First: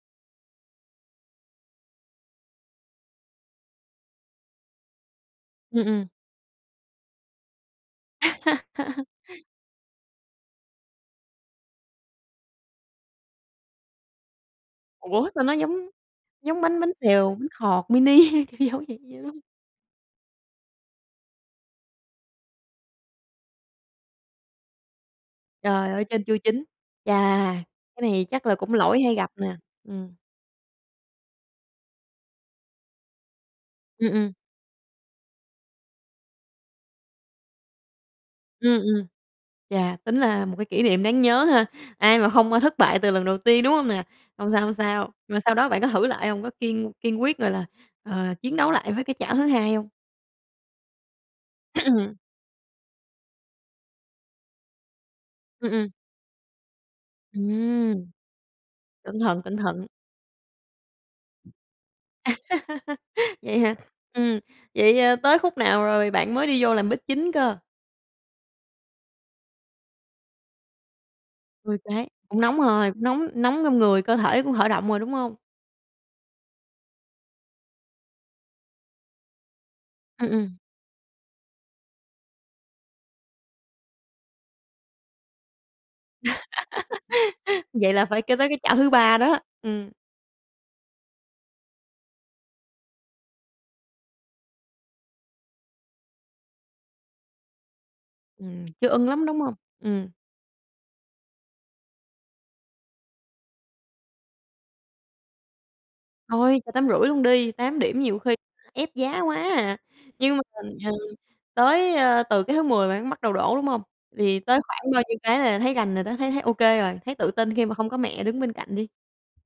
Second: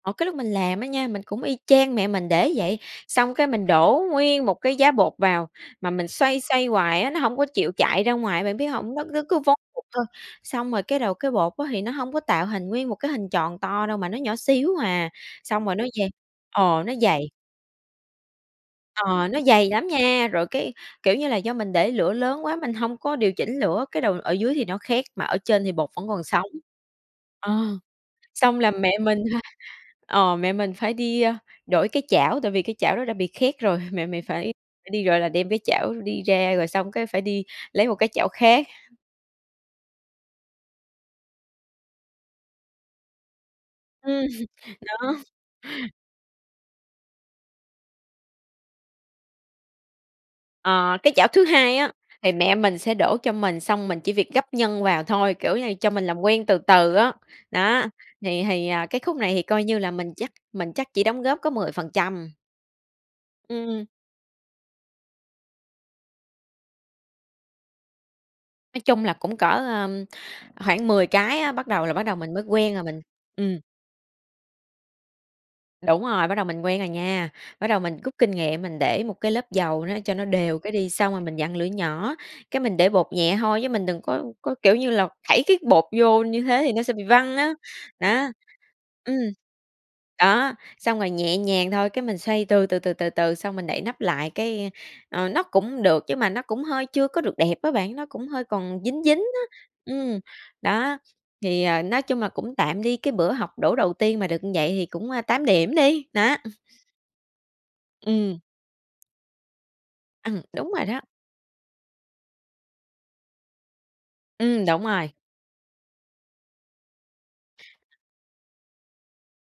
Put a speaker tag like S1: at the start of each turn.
S1: Ờ, cái lúc mình làm á nha mình cũng y chang mẹ mình để vậy, xong cái mình đổ nguyên một cái giá bột vào
S2: Ừm,
S1: mà
S2: ừm.
S1: mình xoay, xoay hoài á nó hổng có chịu chạy ra ngoài, bạn biết hông? Nó cứ cứ vón cục thôi, xong rồi cái đầu cái bột á thì nó hông có tạo hình nguyên một cái hình tròn to đâu mà nó nhỏ xíu à,
S2: Ủa, sao nó
S1: xong rồi nó
S2: giống
S1: dày
S2: giống bánh
S1: ờ,
S2: bánh
S1: nó dày.
S2: xèo, bánh khọt mini kiểu giống vậy dữ
S1: Ờ,
S2: lắm.
S1: nó dày lắm nha rồi cái kiểu như là do mình để lửa lớn quá mình hông có điều chỉnh lửa cái đầu ở dưới thì nó khét mà ở trên thì bột
S2: Trời, ở
S1: vẫn còn
S2: trên chưa
S1: sống.
S2: chín. Chà!
S1: Ờ,
S2: Cái này chắc là
S1: xong là
S2: cũng
S1: mẹ
S2: lỗi hay
S1: mình
S2: gặp
S1: ha
S2: nè, ừm.
S1: ờ mẹ mình phải đi, ơ, đổi cái chảo tại vì cái chảo đó đã bị khét rồi, mẹ
S2: Ừm,
S1: mình
S2: ừm.
S1: phải đi, gọi là, đem cái chảo đi ra rồi xong cái phải đi lấy một cái chảo khác.
S2: Ừm, ừm. Chà, tính là một cái kỷ niệm đáng nhớ ha, ai mà hông, ơ, thất bại từ lần đầu tiên, đúng hông nè?
S1: Ừm,
S2: Hông sao, hông sao.
S1: đó.
S2: Mà sau đó bạn có thử lại hông? Có kiên kiên quyết, gọi là, à, chiến đấu lại với cái chảo thứ 2 hông?
S1: Ờ, cái chảo thứ 2 á thì mẹ mình sẽ đổ cho mình xong mình chỉ việc gắp nhân vào thôi, kiểu như
S2: Ừm,
S1: là, cho
S2: ừm.
S1: mình làm quen từ từ á, đó,
S2: Ừm.
S1: thì thì, ờ, cái khúc
S2: Cẩn
S1: này
S2: thận,
S1: thì
S2: cẩn
S1: coi như
S2: thận.
S1: là mình chắc mình chắc chỉ đóng góp có 10%.
S2: Vậy hả?
S1: Ừm.
S2: Ừm, vậy, ơ, tới khúc nào rồi bạn mới đi vô làm bếp chính cơ?
S1: Nói chung là cũng cỡ, ờ, khoảng 10 cái á, bắt
S2: 10
S1: đầu là bắt
S2: cái,
S1: đầu mình
S2: cũng
S1: mới
S2: nóng
S1: quen rồi
S2: rồi,
S1: mình
S2: cũng nóng
S1: ừm.
S2: nóng trong người, cơ thể cũng khởi động rồi đúng hông?
S1: Đúng rồi, bắt đầu mình quen rồi nha, bắt đầu mình gút kinh nghiệm mình để 1 cái lớp dầu nó cho nó
S2: Ừm, ừm.
S1: đều cái đi xong rồi mình vặn lửa nhỏ, cái mình để bột nhẹ hôi chứ mình đừng có có, kiểu như là, thảy cái bột vô như thế thì nó sẽ bị văng á,
S2: Vậy là phải
S1: đó,
S2: kê tới cái chảo thứ 3
S1: ừm.
S2: đó. Ừm.
S1: Đó, xong rồi nhẹ nhàng thôi, cái mình xoay từ, từ, từ, từ, từ xong mình đậy nắp lại cái, ờ, nó cũng được nhưng mà nó cũng hơi chưa có được đẹp á bạn, nó cũng hơi
S2: Ừm,
S1: còn
S2: chưa
S1: dính,
S2: ưng
S1: dính
S2: lắm, đúng hông?
S1: á,
S2: Ừm.
S1: ừm, đó, thì, ờ, nói chung là cũng tạm đi, cái bữa học đổ đầu tiên mà được như vậy thì cũng, ơ, 8 điểm đi, nó, ừm.
S2: Thôi cho 8,5 luôn đi, 8 điểm nhiều khi
S1: Ừm.
S2: ép giá quá à. Nhưng mà
S1: Ừm, đúng rồi đó.
S2: [unintelligible] tới, ơ, từ cái thứ 10 bạn bắt đầu đổ đúng hông? Thì tới
S1: Ừm, đúng
S2: khoảng bao
S1: rồi.
S2: nhiêu cái là thấy rành rồi đó? Thấy thấy OK rồi? Thấy tự tin khi mà không có mẹ đứng bên cạnh đi?